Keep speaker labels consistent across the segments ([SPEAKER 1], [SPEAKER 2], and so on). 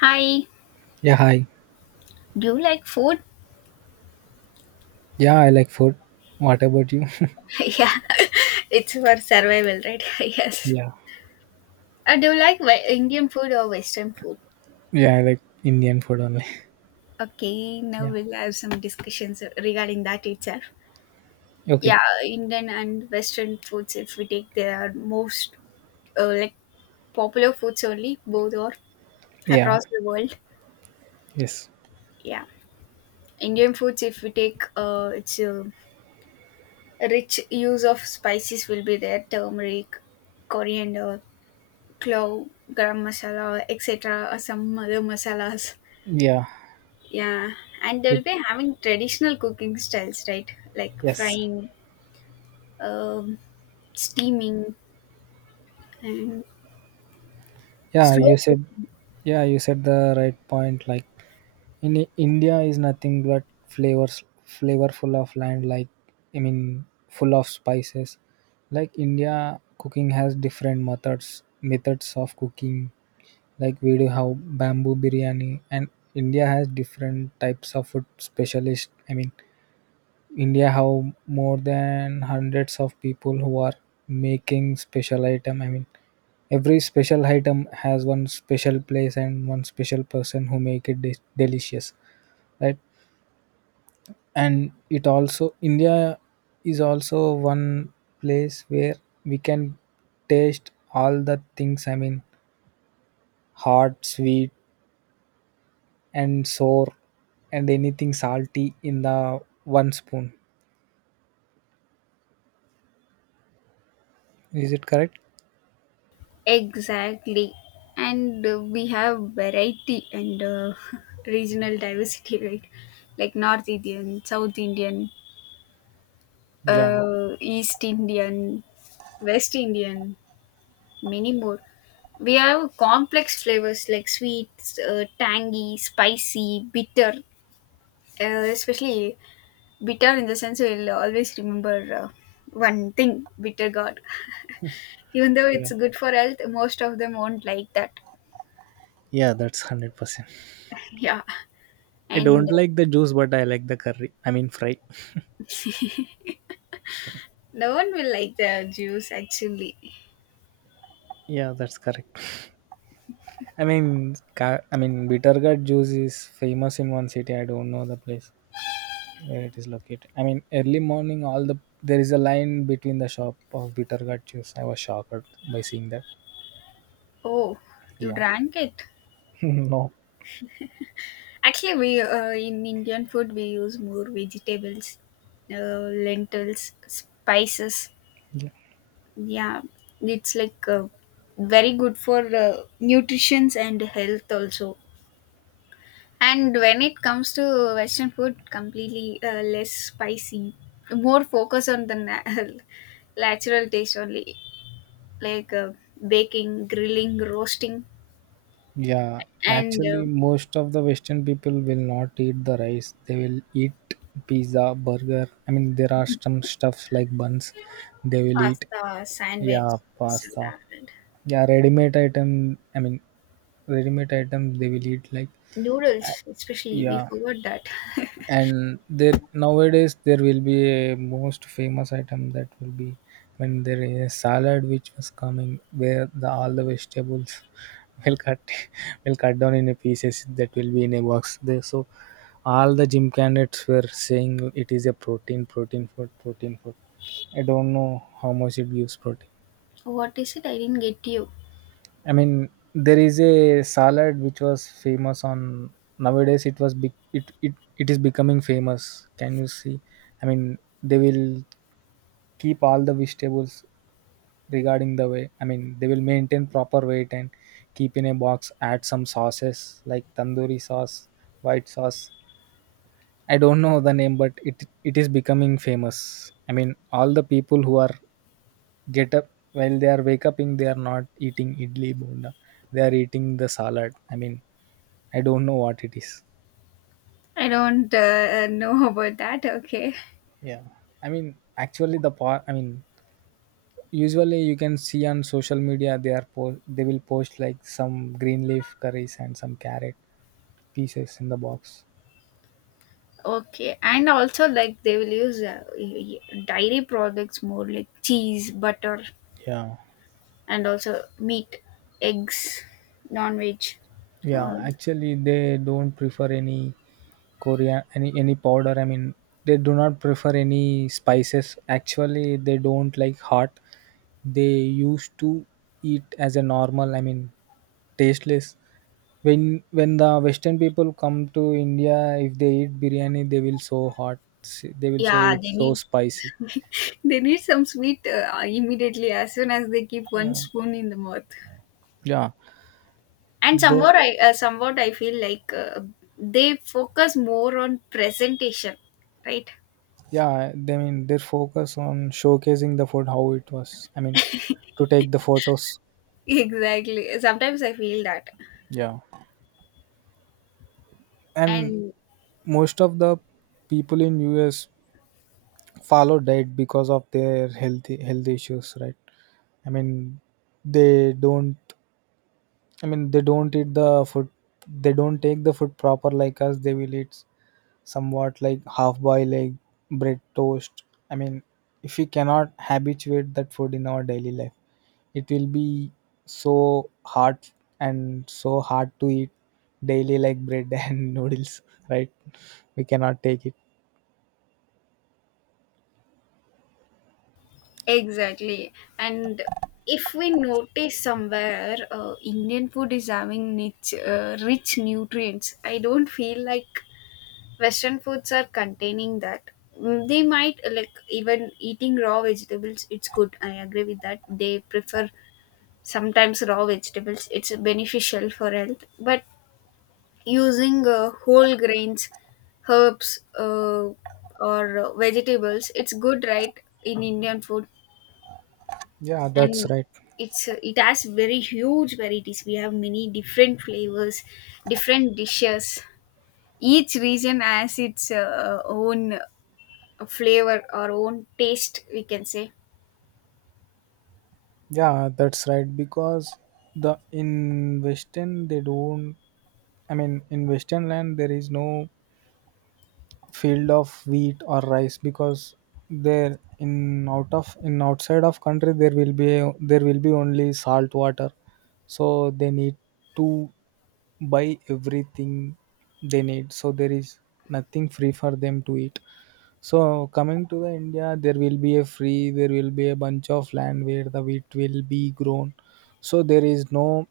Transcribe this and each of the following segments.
[SPEAKER 1] Hi,
[SPEAKER 2] Yeah, hi.
[SPEAKER 1] do you like food?
[SPEAKER 2] Yeah, I like food. What about you?
[SPEAKER 1] Yeah, it's for survival, right? Yes.
[SPEAKER 2] Yeah.
[SPEAKER 1] Do you like Indian food or Western food?
[SPEAKER 2] Yeah, I like Indian food only.
[SPEAKER 1] Okay, now
[SPEAKER 2] Yeah.
[SPEAKER 1] we'll have some discussions regarding that itself. Yeah,
[SPEAKER 2] Okay.
[SPEAKER 1] Indian and Western foods, if we take, they are most uh, like popular foods only, both or
[SPEAKER 2] Yeah.
[SPEAKER 1] across the world.
[SPEAKER 2] Yes.
[SPEAKER 1] Yeah, Indian foods, if we take, it's a rich use of spices will be there, turmeric, coriander, clove, garam masala, etc., or some other masalas.
[SPEAKER 2] Yeah.
[SPEAKER 1] Yeah, and they'll
[SPEAKER 2] Food.
[SPEAKER 1] be having traditional cooking styles, right? Like
[SPEAKER 2] Yes.
[SPEAKER 1] frying, um, steaming, and
[SPEAKER 2] Yeah, you
[SPEAKER 1] slow cook.
[SPEAKER 2] said yeah, you said the right point, like in India is nothing but flavors flavorful of land, like I mean full of spices. Like India cooking has different methods of cooking, like we do have bamboo biryani, and India has different types of food specialist. I mean, India have more than hundreds of people who are making special item. I mean, every special item has one special place and one special person who make it delicious, right? And it also India is also one place where we can taste all the things. I mean hot, sweet, and sour, and anything salty in the one spoon. Is it correct?
[SPEAKER 1] Exactly. And we have variety, and regional diversity, right? Like North Indian, South Indian,
[SPEAKER 2] Yeah,
[SPEAKER 1] East Indian, West Indian, many more. We have complex flavors like sweet, tangy, spicy, bitter. Especially bitter in the sense we'll always remember one thing: bitter gourd. Even though
[SPEAKER 2] yeah,
[SPEAKER 1] it's good for health, most of them won't like that.
[SPEAKER 2] yeah. That's 100%.
[SPEAKER 1] Yeah,
[SPEAKER 2] I
[SPEAKER 1] and
[SPEAKER 2] don't like the juice, but I like the curry. I mean fry.
[SPEAKER 1] no one will like the juice actually.
[SPEAKER 2] Yeah, that's correct. I mean, bitter gourd juice is famous in one city. I don't know the place where it is located. I mean, early morning, all the there is a line between the shop of bitter gourd juice. I was shocked by seeing that.
[SPEAKER 1] Oh, you
[SPEAKER 2] Yeah,
[SPEAKER 1] drank it.
[SPEAKER 2] no.
[SPEAKER 1] Actually, we in Indian food we use more vegetables, lentils, spices, yeah, it's like very good for nutritions and health also. And when it comes to Western food, completely less spicy, more focus on the natural taste only, like baking, grilling, roasting,
[SPEAKER 2] Yeah,
[SPEAKER 1] and
[SPEAKER 2] actually, most of the Western people will not eat the rice. They will eat pizza, burger. I mean, there are some stuffs like buns. They will eat.
[SPEAKER 1] pasta, sandwich,
[SPEAKER 2] Yeah, pasta.
[SPEAKER 1] salad,
[SPEAKER 2] Yeah, ready-made item. I mean, ready-made item. They will eat like.
[SPEAKER 1] noodles especially, we
[SPEAKER 2] Yeah,
[SPEAKER 1] forgot that.
[SPEAKER 2] and there nowadays there will be a most famous item that will be, when there is a salad which was coming where the all the vegetables will cut will cut down in a pieces that will be in a box there, so all the gym candidates were saying it is a protein food. I don't know how much it gives protein.
[SPEAKER 1] What is it? I didn't get you.
[SPEAKER 2] I mean, there is a salad which was famous on nowadays. It was big. It is becoming famous. Can you see? I mean, they will keep all the vegetables regarding the way. I mean, they will maintain proper weight and keep in a box. Add some sauces like tandoori sauce, white sauce. I don't know the name, but it is becoming famous. I mean, all the people who are get up, while they are wake up, they are not eating idli bonda, they are eating the salad. I mean, I don't know what it is.
[SPEAKER 1] I don't know about that. Okay.
[SPEAKER 2] Yeah, I mean, actually, the part, I mean, usually you can see on social media, they will post like some green leaf curries and some carrot pieces in the box.
[SPEAKER 1] Okay, and also like they will use dairy products more, like cheese, butter,
[SPEAKER 2] Yeah.
[SPEAKER 1] and also meat, eggs, non-veg.
[SPEAKER 2] Yeah,
[SPEAKER 1] Uh,
[SPEAKER 2] actually, they don't prefer any Korean, any powder. I mean, they do not prefer any spices. Actually, they don't like hot. They used to eat as a normal. I mean, tasteless. When the Western people come to India, if they eat biryani, they will so hot. They will say
[SPEAKER 1] yeah, they
[SPEAKER 2] it's so
[SPEAKER 1] need
[SPEAKER 2] spicy.
[SPEAKER 1] they need some sweet immediately as soon as they keep one spoon in the mouth.
[SPEAKER 2] Yeah,
[SPEAKER 1] And
[SPEAKER 2] they
[SPEAKER 1] somewhat I feel like they focus more on presentation, right?
[SPEAKER 2] yeah. They mean their focus on showcasing the food how it was. I mean, to take the photos.
[SPEAKER 1] Exactly. Sometimes I feel that,
[SPEAKER 2] Yeah, and
[SPEAKER 1] and
[SPEAKER 2] most of the people in US follow diet because of their health issues, right? I mean, they don't. I mean, they don't eat the food. They don't take the food proper like us. They will eat somewhat like half boiled egg, bread toast. I mean, if we cannot habituate that food in our daily life, it will be so hard and so hard to eat daily, like bread and noodles, right? We cannot take it.
[SPEAKER 1] exactly. And if we notice somewhere Indian food is having niche, rich nutrients. I don't feel like Western foods are containing that. They might like even eating raw vegetables, it's good. I agree with that. They prefer sometimes raw vegetables, it's beneficial for health. But using whole grains, herbs, or vegetables, it's good, right? In Indian food.
[SPEAKER 2] Yeah, that's
[SPEAKER 1] And
[SPEAKER 2] right.
[SPEAKER 1] it's it has very huge varieties. We have many different flavors, different dishes. Each region has its own flavor or own taste, we can say.
[SPEAKER 2] Yeah, that's right. Because the in Western they don't. I mean, in Western land there is no field of wheat or rice, because there in out of in outside of country there will be only salt water, so they need to buy everything they need, so there is nothing free for them to eat. So coming to the India, there will be a bunch of land where the wheat will be grown, so there is no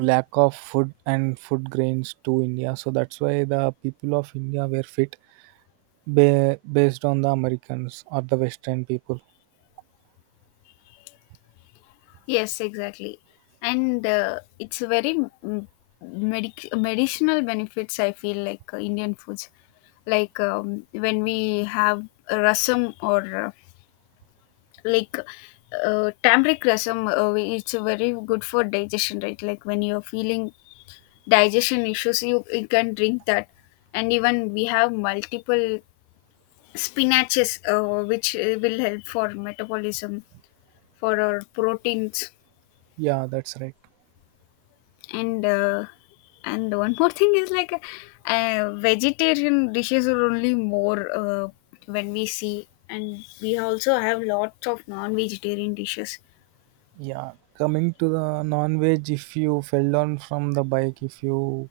[SPEAKER 2] lack of food and food grains to India, so that's why the people of India were fit. Based on the Americans or the Western people.
[SPEAKER 1] Yes, exactly. And it's a very mm, medicinal benefits I feel like Indian foods, like when we have rasam or like turmeric rasam. It's very good for digestion, right? Like when you're feeling digestion issues, you can drink that. And even we have multiple spinaches which will help for metabolism, for our proteins.
[SPEAKER 2] Yeah, that's right.
[SPEAKER 1] And uh, and one more thing is like vegetarian dishes are only more when we see, and we also have lots of non-vegetarian dishes.
[SPEAKER 2] Yeah, coming to the non-veg, if you fell down from the bike, if you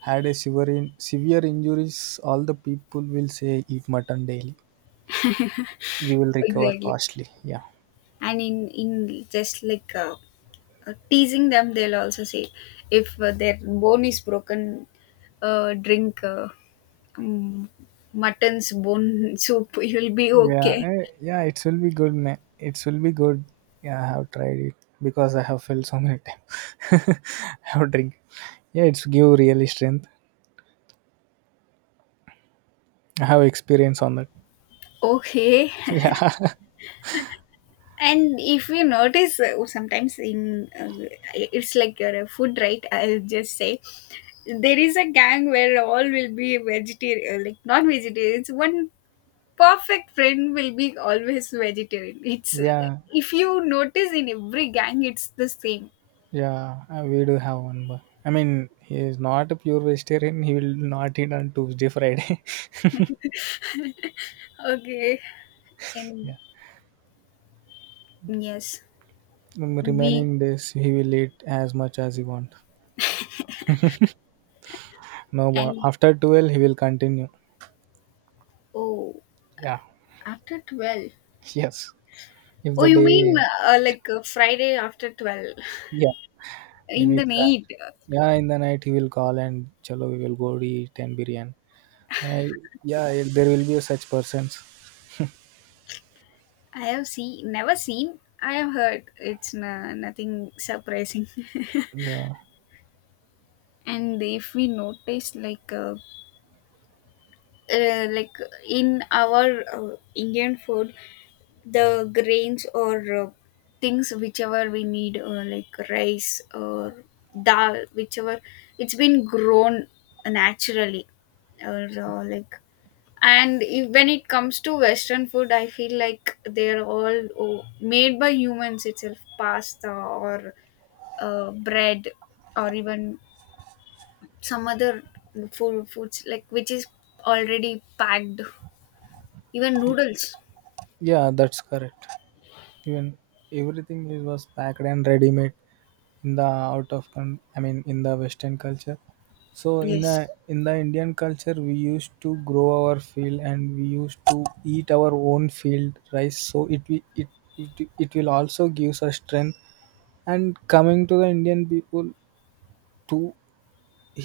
[SPEAKER 2] had a severe injuries, all the people will say eat mutton daily. You will recover
[SPEAKER 1] Exactly.
[SPEAKER 2] fastly. Yeah,
[SPEAKER 1] And in just like teasing them, they'll also say if their bone is broken, drink um, mutton's bone soup, you'll be
[SPEAKER 2] yeah,
[SPEAKER 1] okay.
[SPEAKER 2] yeah. It will be good, man. It will be good. Yeah, I have tried it, because I have fell so many times. I have drink. Yeah, it's give really strength. I have experience on that.
[SPEAKER 1] Okay.
[SPEAKER 2] Yeah,
[SPEAKER 1] And if you notice sometimes in it's like your food, right? I'll just say there is a gang where all will be vegetarian. Like non-vegetarians, one perfect friend will be always vegetarian. It's,
[SPEAKER 2] yeah.
[SPEAKER 1] if you notice in every gang, it's the same.
[SPEAKER 2] Yeah, we do have one. But I mean, he is not a pure vegetarian. He will not eat on Tuesday, Friday.
[SPEAKER 1] Okay, and
[SPEAKER 2] Yeah.
[SPEAKER 1] yes, we
[SPEAKER 2] Remaining days, he will eat as much as he want. No more.
[SPEAKER 1] and
[SPEAKER 2] After 12, he will continue.
[SPEAKER 1] oh,
[SPEAKER 2] Yeah.
[SPEAKER 1] after 12.
[SPEAKER 2] Yes. If
[SPEAKER 1] Oh,
[SPEAKER 2] the
[SPEAKER 1] you mean
[SPEAKER 2] day,
[SPEAKER 1] Friday after 12
[SPEAKER 2] yeah, when
[SPEAKER 1] in the
[SPEAKER 2] it's
[SPEAKER 1] night?
[SPEAKER 2] yeah, in the night he will call and chalo, we will go to eat and biryani. Uh, yeah, there will be such persons.
[SPEAKER 1] I have seen, never seen. I have heard it's nothing surprising.
[SPEAKER 2] Yeah.
[SPEAKER 1] And if we notice like in our Indian food, the grains or things whichever we need, like rice or dal, whichever, it's been grown naturally, or like. And if, when it comes to Western food, I feel like they're all, oh, made by humans itself. Pasta or bread, or even some other foods like which is already packed, even noodles.
[SPEAKER 2] Yeah, that's correct. Even everything is was packed and ready made in the out of con- I mean in the western culture. So
[SPEAKER 1] Yes.
[SPEAKER 2] in the Indian culture we used to grow our field and we used to eat our own field rice, so it will also gives us strength. And coming to the Indian people too,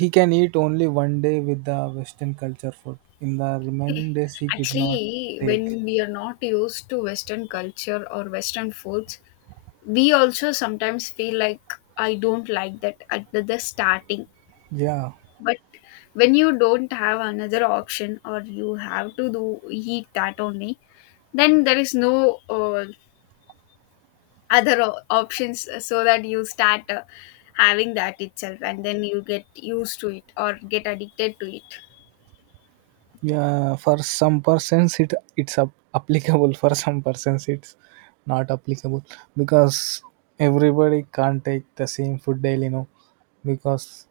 [SPEAKER 2] he can eat only one day with the western culture food in the remaining days, he could not
[SPEAKER 1] Actually,
[SPEAKER 2] take.
[SPEAKER 1] when we are not used to Western culture or Western foods, we also sometimes feel like I don't like that at the starting.
[SPEAKER 2] Yeah.
[SPEAKER 1] But when you don't have another option or you have to do eat that only, then there is no other options, so that you start having that itself, and then you get used to it or get addicted to it.
[SPEAKER 2] Yeah, for some persons it's applicable. For some persons it's not applicable, because everybody can't take the same food daily, no, because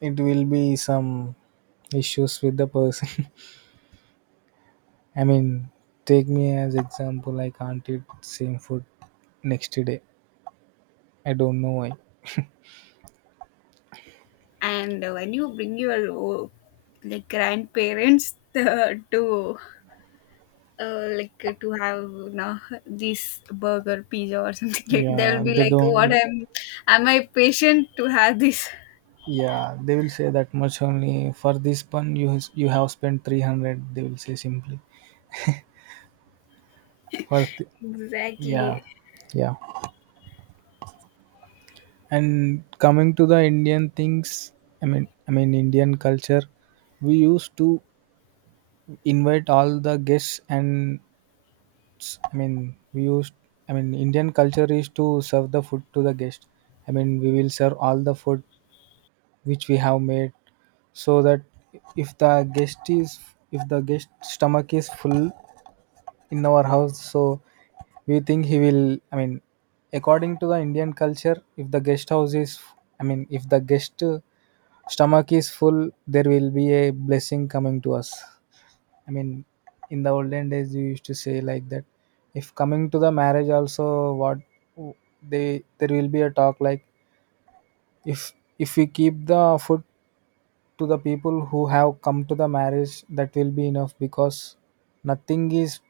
[SPEAKER 2] it will be some issues with the person. I mean, take me as example. I can't eat same food next day. I don't know why.
[SPEAKER 1] And when you bring your like grandparents to have you this burger, pizza or something. Like they'll
[SPEAKER 2] Yeah,
[SPEAKER 1] be
[SPEAKER 2] they
[SPEAKER 1] like, what
[SPEAKER 2] don't.
[SPEAKER 1] am I patient to have this?
[SPEAKER 2] Yeah, they will say that much only for this one. You have spent 300. They will say simply for th- Yeah,
[SPEAKER 1] Exactly.
[SPEAKER 2] yeah. And coming to the Indian things, I mean, Indian culture, we used to invite all the guests, and I mean, we used, I mean, Indian culture is to serve the food to the guest. I mean, we will serve all the food which we have made, so that if the guest is, if the guest stomach is full, in our house, so we think he will, I mean, according to the Indian culture, if the guest house is I mean if the guest stomach is full, there will be a blessing coming to us. I mean, in the olden days we used to say like that, if coming to the marriage also, what they there will be a talk like, if if we keep the food to the people who have come to the marriage, that will be enough, because nothing is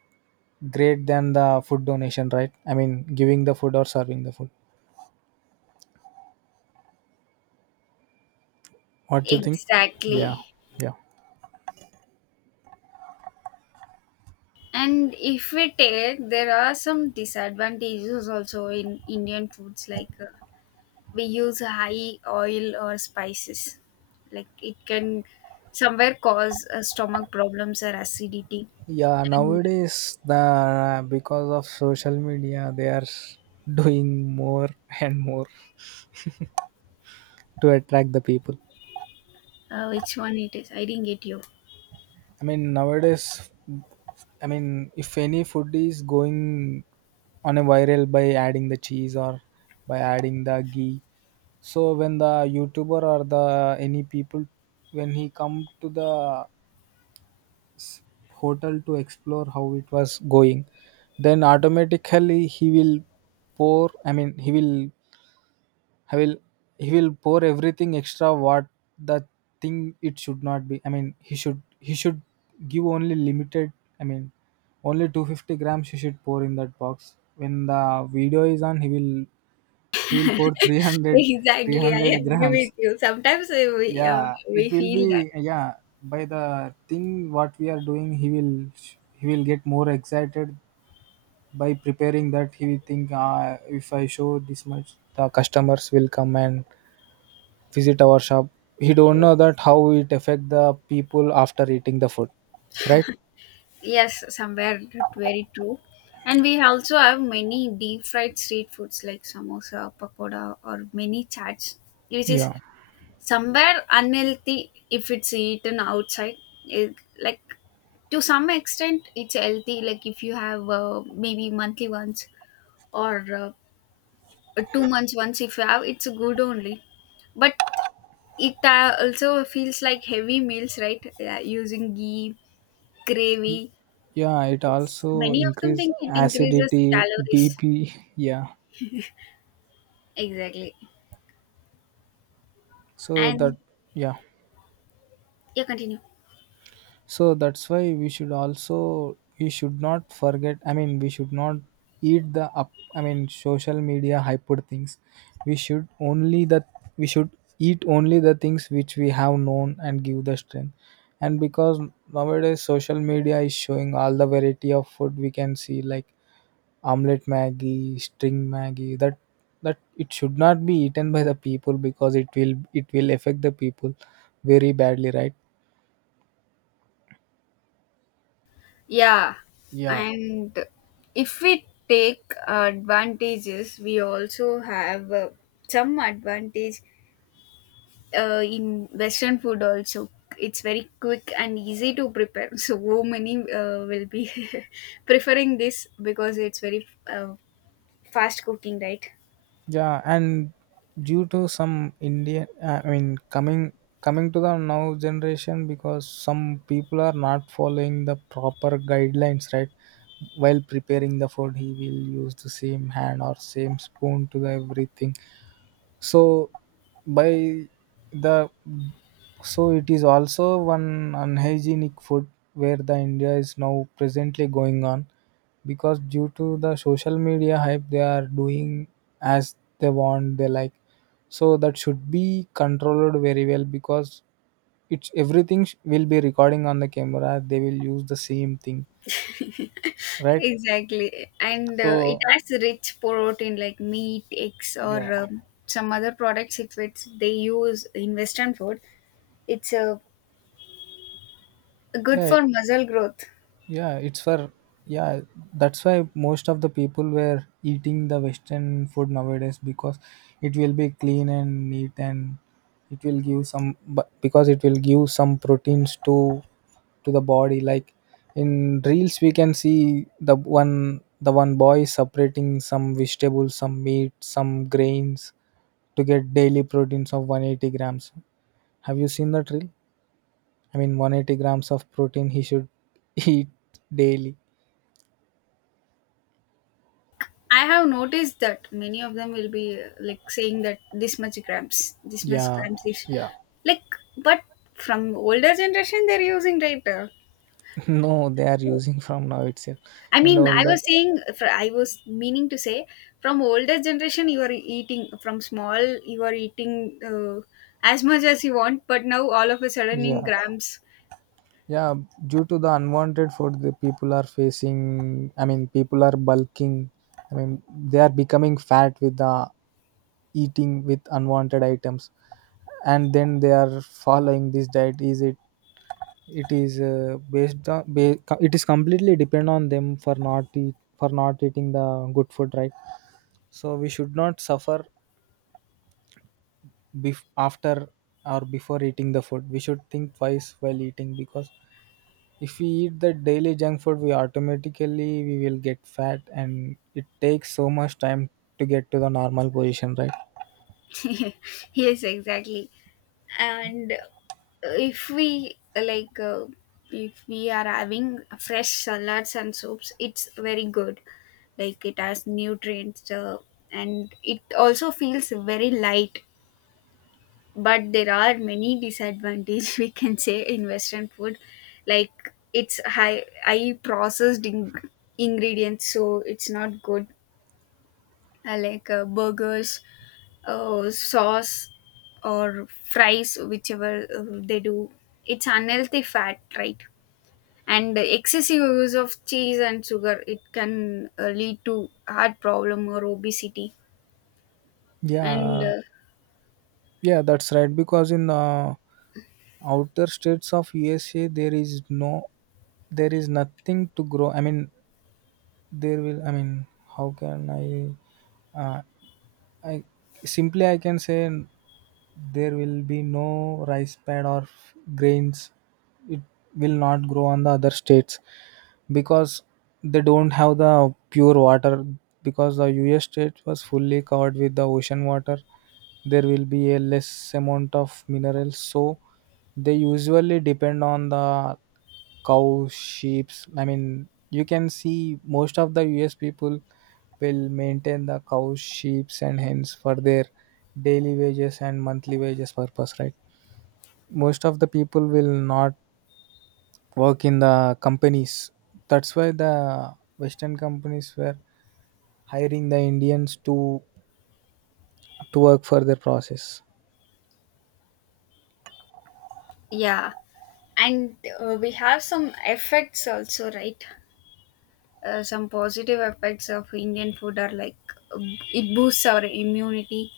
[SPEAKER 2] great than the food donation, right? I mean, giving the food or serving the food, what do you think? Yeah,
[SPEAKER 1] Exactly.
[SPEAKER 2] yeah,
[SPEAKER 1] And if we take, there are some disadvantages also in Indian foods, like we use high oil or spices, like it can somewhere cause stomach problems or acidity.
[SPEAKER 2] yeah.
[SPEAKER 1] And
[SPEAKER 2] Nowadays, the because of social media they are doing more and more to attract the people.
[SPEAKER 1] which one it is, I didn't get you.
[SPEAKER 2] I mean, nowadays, I mean, if any food is going on a viral by adding the cheese or by adding the ghee, so when the YouTuber or the any people, when he come to the hotel to explore how it was going, then automatically he will pour. I mean, I will he will pour everything extra what the thing it should not be. I mean, he should give only limited. I mean, only 250 grams he should pour in that box. When the video is on, he will pour three hundred three
[SPEAKER 1] Exactly, I
[SPEAKER 2] hundred
[SPEAKER 1] agree
[SPEAKER 2] grams.
[SPEAKER 1] with you. Sometimes
[SPEAKER 2] Yeah, it
[SPEAKER 1] we
[SPEAKER 2] will
[SPEAKER 1] feel that.
[SPEAKER 2] be. Yeah, by the thing what we are doing, he will get more excited by preparing that. He will think, if I show this much, the customers will come and visit our shop. He don't know
[SPEAKER 1] Yes,
[SPEAKER 2] that how it affect the people after eating the food, right?
[SPEAKER 1] yes, somewhere that very true. And we also have many deep fried street foods, like samosa, pakoda, or many chaats which is
[SPEAKER 2] Yeah,
[SPEAKER 1] somewhere unhealthy if it's eaten outside. It, like, to some extent it's healthy, like if you have maybe monthly once or 2 months once, if you have, it's good only. But it also feels like heavy meals, right? Yeah, using ghee, gravy,
[SPEAKER 2] yeah, it also
[SPEAKER 1] many of them
[SPEAKER 2] increase
[SPEAKER 1] think it increases
[SPEAKER 2] acidity
[SPEAKER 1] calories.
[SPEAKER 2] bp. Yeah,
[SPEAKER 1] Exactly.
[SPEAKER 2] so
[SPEAKER 1] And
[SPEAKER 2] that. Yeah.
[SPEAKER 1] yeah, continue.
[SPEAKER 2] So that's why we should not forget. I mean, we should not eat the up. I mean, social media hyper things. We should only that we should eat only the things which we have known and give the strength. And because nowadays social media is showing all the variety of food we can see, like omelette maggie, string maggie. That it should not be eaten by the people, because it will affect the people very badly, right?
[SPEAKER 1] Yeah,
[SPEAKER 2] Yeah.
[SPEAKER 1] and if we take advantages, we also have some advantage in Western food also. It's very quick and easy to prepare. So many will be preferring this, because it's very fast cooking, right?
[SPEAKER 2] Yeah, and due to some Indian, I mean, coming to the now generation, because some people are not following the proper guidelines, right? While preparing the food, he will use the same hand or same spoon to the everything. So by the so it is also one unhygienic food where the India is now presently going on because due to the social media hype they are doing as they want they like, so that should be controlled very well because it's everything will be recording on the camera. They will use the same thing, right.
[SPEAKER 1] Exactly. And it
[SPEAKER 2] So
[SPEAKER 1] has rich protein like meat, eggs, or
[SPEAKER 2] yeah,
[SPEAKER 1] some other products, if it's they use in Western food. It's good
[SPEAKER 2] yeah.
[SPEAKER 1] for muscle growth.
[SPEAKER 2] Yeah, it's for yeah, that's why most of the people were eating the Western food nowadays because it will be clean and neat and it will give some, but because it will give some proteins to the body. Like in reels we can see the one boy separating some vegetables, some meat, some grains to get daily proteins of 180 grams. Have you seen that reel? I mean 180 grams of protein he should eat daily.
[SPEAKER 1] I have noticed that many of them will be like saying that this much grams, this much
[SPEAKER 2] Yeah,
[SPEAKER 1] grams is,
[SPEAKER 2] yeah.
[SPEAKER 1] like, but from older generation they're using right now.
[SPEAKER 2] No, they are using from now itself.
[SPEAKER 1] I
[SPEAKER 2] In the
[SPEAKER 1] mean, I
[SPEAKER 2] older,
[SPEAKER 1] was saying, I was meaning to say, from older generation, you are eating from small, you are eating as much as you want, but now all of a sudden
[SPEAKER 2] yeah,
[SPEAKER 1] in grams.
[SPEAKER 2] yeah. Due to the unwanted food the people are facing, I mean people are bulking, I mean they are becoming fat with the eating with unwanted items, and then they are following this diet, is it? It is based on it is completely depend on them for not eat, for not eating the good food, right. So we should not suffer after or before eating the food. We should think twice while eating because if we eat the daily junk food we automatically we will get fat and it takes so much time to get to the normal position, right.
[SPEAKER 1] Yes, exactly. And if we like, if we are having fresh salads and soups, it's very good. Like it has nutrients, and it also feels very light. But there are many disadvantages we can say in Western food, like it's high processed ingredients, so it's not good. Like burgers, sauce, or fries whichever they do, it's unhealthy fat, right? And the excessive use of cheese and sugar, it can lead to heart problem or obesity. And
[SPEAKER 2] yeah yeah that's right because in the outer states of usa there is no there is nothing to grow I mean there will I mean how can uh, I simply I can say there will be no rice pad or grains. It will not grow on the other states because they don't have the pure water. Because the U.S. state was fully covered with the ocean water, there will be a less amount of minerals. So they usually depend on the cows, sheep. I mean, you can see most of the US people will maintain the cows, sheep, and hens for their daily wages and monthly wages purpose, right? Most of the people will not work in the companies. That's why the Western companies were hiring the Indians to work for their process.
[SPEAKER 1] yeah. And we have some effects also, right? Some positive effects of Indian food are like uh, it boosts our immunity,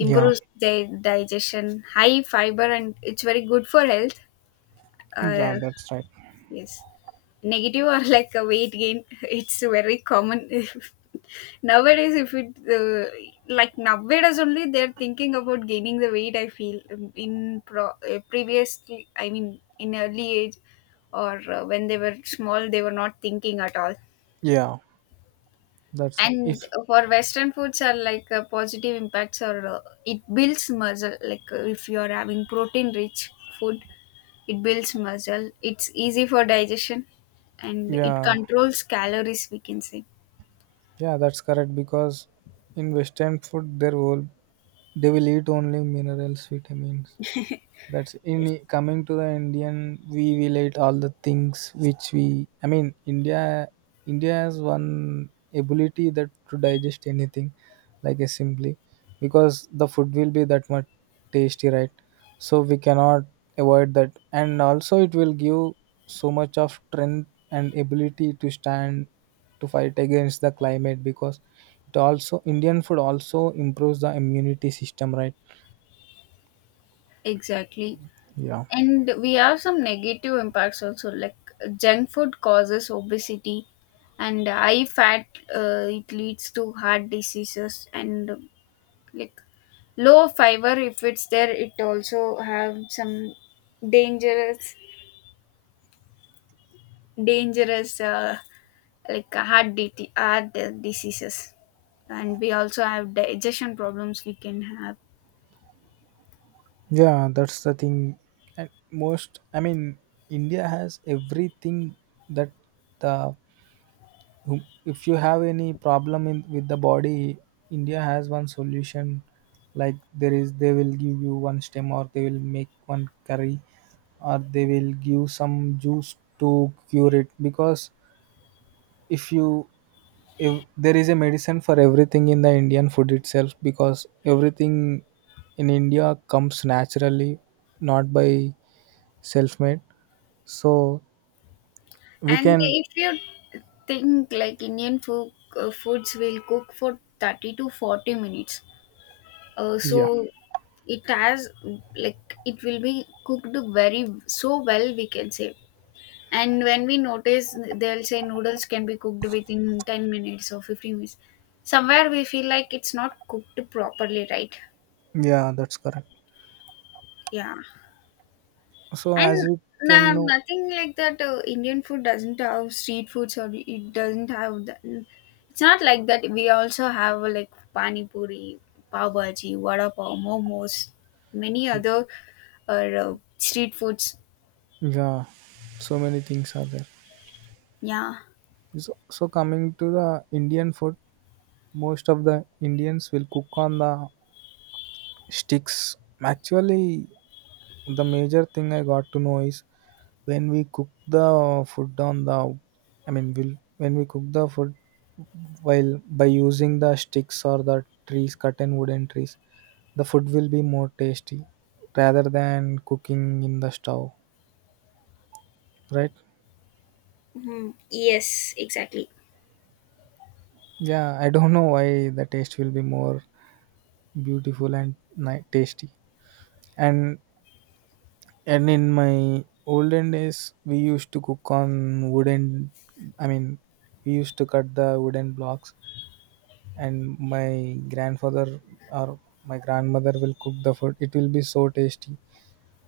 [SPEAKER 2] Yeah,
[SPEAKER 1] the digestion, high fiber, and it's very good for health. Uh,
[SPEAKER 2] yeah, that's right.
[SPEAKER 1] yes, negative are like a weight gain. It's very common nowadays. If it like nowadays only they're thinking about gaining the weight. I feel, in pro previously, I mean in early age, or when they were small, they were not thinking at all.
[SPEAKER 2] Yeah, that's if,
[SPEAKER 1] And for Western foods are like positive impacts, or it builds muscle. Like if you are having protein rich food, it builds muscle. It's easy for digestion, and it
[SPEAKER 2] yeah.
[SPEAKER 1] controls calories, we can say.
[SPEAKER 2] Yeah, that's correct because in Western food there will, they will eat only minerals, vitamins, that's in.
[SPEAKER 1] Yes.
[SPEAKER 2] Coming to the indian we relate all the things which we, I mean india, india has one ability that to digest anything like a, simply because the food will be that much tasty, right. So we cannot avoid that, and also it will give so much of strength and ability to stand to fight against the climate because it also, indian food also improves the immunity system, right.
[SPEAKER 1] Exactly.
[SPEAKER 2] Yeah.
[SPEAKER 1] And we have some negative impacts also, like junk food causes obesity and high fat. It leads to heart diseases, and like low fiber if it's there, it also have some dangerous dangerous like heart, DT, heart diseases. And we also have digestion problems, we can have.
[SPEAKER 2] Yeah, that's the thing. And most, I mean, India has everything that the if you have any problem in with the body, India has one solution. Like there is, they will give you one stem, or they will make one curry, or they will give some juice to cure it. Because if you, if there is a medicine for everything in the Indian food itself, because everything in India comes naturally, not by self-made, so we
[SPEAKER 1] And
[SPEAKER 2] can.
[SPEAKER 1] if you think like Indian food foods will cook for 30 to 40 minutes, so
[SPEAKER 2] Yeah,
[SPEAKER 1] it has, like, it will be cooked very so well, we can say. And when we notice, they'll say noodles can be cooked within 10 minutes or 15 minutes. Somewhere we feel like it's not cooked properly, right?
[SPEAKER 2] yeah, that's correct.
[SPEAKER 1] Yeah.
[SPEAKER 2] So as
[SPEAKER 1] And
[SPEAKER 2] you can know.
[SPEAKER 1] nothing like that. Indian food doesn't have street foods, or it doesn't have that. It's not like that. We also have like pani puri, pav bhaji, vada pav, momos, many other street foods.
[SPEAKER 2] Yeah, so many things are there.
[SPEAKER 1] Yeah.
[SPEAKER 2] So coming to the indian food, most of the indians will cook on the sticks. Actually the major thing I got to know is when we cook the food on the, I mean will when we cook the food while by using the sticks or the trees cut and wooden trees, the food will be more tasty rather than cooking in the stove, right?
[SPEAKER 1] Mhm. Yes, exactly.
[SPEAKER 2] Yeah, I don't know why the taste will be more beautiful and tasty. And and in my olden days, we used to cook on wooden. I mean, we used to cut the wooden blocks, and my grandfather or my grandmother will cook the food. It will be so tasty.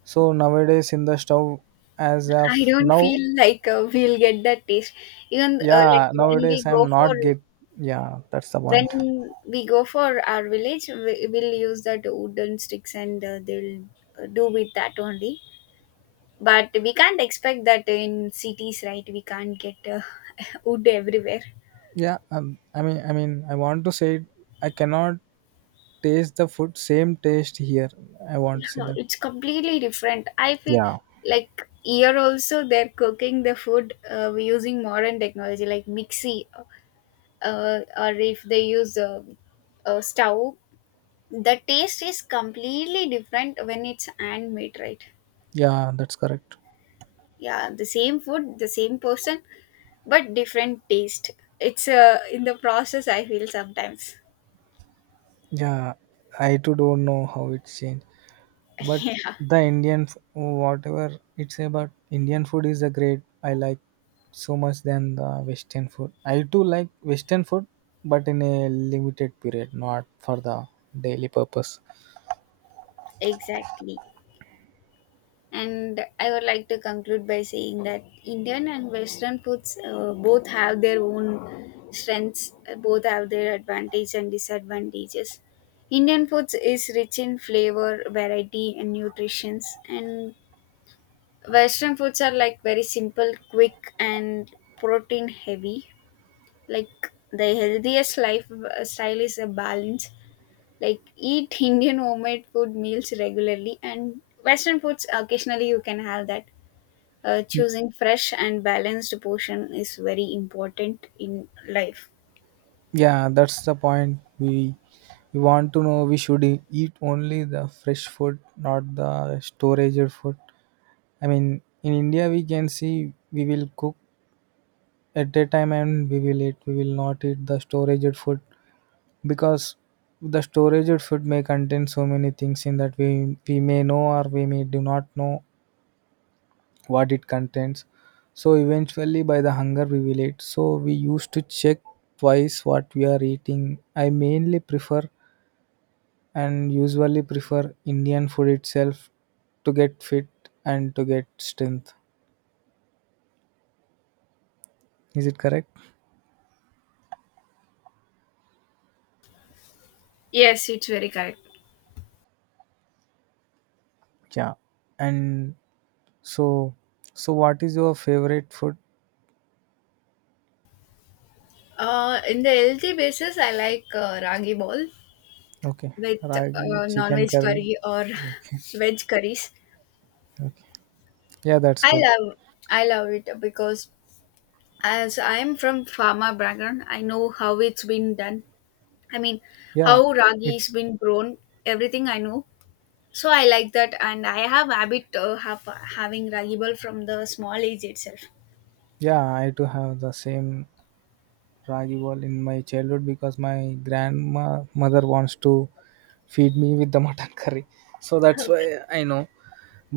[SPEAKER 2] So nowadays in the stove, as
[SPEAKER 1] I
[SPEAKER 2] of
[SPEAKER 1] don't
[SPEAKER 2] now,
[SPEAKER 1] feel like we'll get that taste. Even like
[SPEAKER 2] yeah,
[SPEAKER 1] when we
[SPEAKER 2] nowadays
[SPEAKER 1] go
[SPEAKER 2] I'm
[SPEAKER 1] for,
[SPEAKER 2] not get. Yeah, that's the point.
[SPEAKER 1] when we go for our village, will use that wooden sticks, and they'll do with that only. But we can't expect that in cities, right? We can't get wood everywhere.
[SPEAKER 2] Yeah, I mean I want to say I cannot taste the food same taste here, I want to say
[SPEAKER 1] Yeah,
[SPEAKER 2] that.
[SPEAKER 1] it's completely different. I feel
[SPEAKER 2] Yeah.
[SPEAKER 1] like here also they're cooking the food using modern technology like mixie, or if they use a stove, the taste is completely different when it's handmade, right?
[SPEAKER 2] Yeah, that's correct.
[SPEAKER 1] Yeah, the same food, the same person, but different taste. It's in the process I feel sometimes.
[SPEAKER 2] Yeah, I too don't know how it's changed, but
[SPEAKER 1] Yeah,
[SPEAKER 2] the whatever, it's about indian food is a great, I like so much than the western food. I too like western food but in a limited period, not for the daily purpose.
[SPEAKER 1] exactly. And I would like to conclude by saying that Indian and Western foods both have their own strengths. Both have their advantages and disadvantages. Indian foods is rich in flavor, variety and nutritions, and Western foods are like very simple, quick, and protein heavy. Like the healthiest lifestyle is a balance. Like eat Indian homemade food meals regularly, and Western foods occasionally you can have that. Choosing fresh and balanced portion is very important in life.
[SPEAKER 2] Yeah, that's the point. We want to know we should eat only the fresh food, not the storage food. I mean, in India we can see we will cook at a time and we will eat. We will not eat the storage food because the storage food may contain so many things in that we may know or we may do not know what it contains. So eventually, by the hunger we will eat. So we used to check twice what we are eating. I mainly prefer and usually prefer Indian food itself to get fit and to get strength. Is it correct?
[SPEAKER 1] Yes, it's very correct.
[SPEAKER 2] Yeah. And so, so what is your favorite food?
[SPEAKER 1] In the healthy basis, I like ragi ball.
[SPEAKER 2] Okay,
[SPEAKER 1] With
[SPEAKER 2] ragi,
[SPEAKER 1] uh,
[SPEAKER 2] chicken
[SPEAKER 1] non-veg
[SPEAKER 2] curry.
[SPEAKER 1] curry or
[SPEAKER 2] Okay,
[SPEAKER 1] veg curries,
[SPEAKER 2] okay. Yeah, that's
[SPEAKER 1] I
[SPEAKER 2] good.
[SPEAKER 1] love I love it because as I'm from pharma background, I know how it's been done. I mean,
[SPEAKER 2] Yeah,
[SPEAKER 1] how ragi is
[SPEAKER 2] it's
[SPEAKER 1] been grown, everything I know. So I like that, and I have habit having ragi ball from the small age itself.
[SPEAKER 2] yeah. I do have the same ragi bowl in my childhood because my grandma mother wants to feed me with the mutton curry, so that's why
[SPEAKER 1] Okay.
[SPEAKER 2] I know.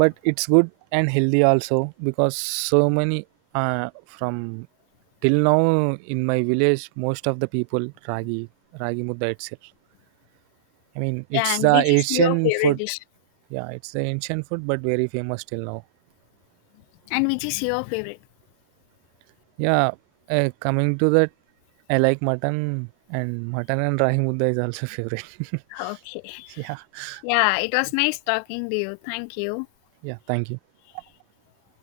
[SPEAKER 2] But it's good and healthy also because so many, from till now in my village most of the people ragi mudda itself. I mean
[SPEAKER 1] Yeah,
[SPEAKER 2] it's
[SPEAKER 1] and
[SPEAKER 2] the
[SPEAKER 1] which is your
[SPEAKER 2] ancient
[SPEAKER 1] favorite
[SPEAKER 2] food.
[SPEAKER 1] dish?
[SPEAKER 2] Yeah, it's the ancient food but very famous till now.
[SPEAKER 1] And which is your favorite?
[SPEAKER 2] Yeah, coming to that, I like mutton, and rahi mudda is also favorite.
[SPEAKER 1] Okay.
[SPEAKER 2] Yeah,
[SPEAKER 1] Yeah, it was nice talking to you. Thank you.
[SPEAKER 2] yeah, thank you.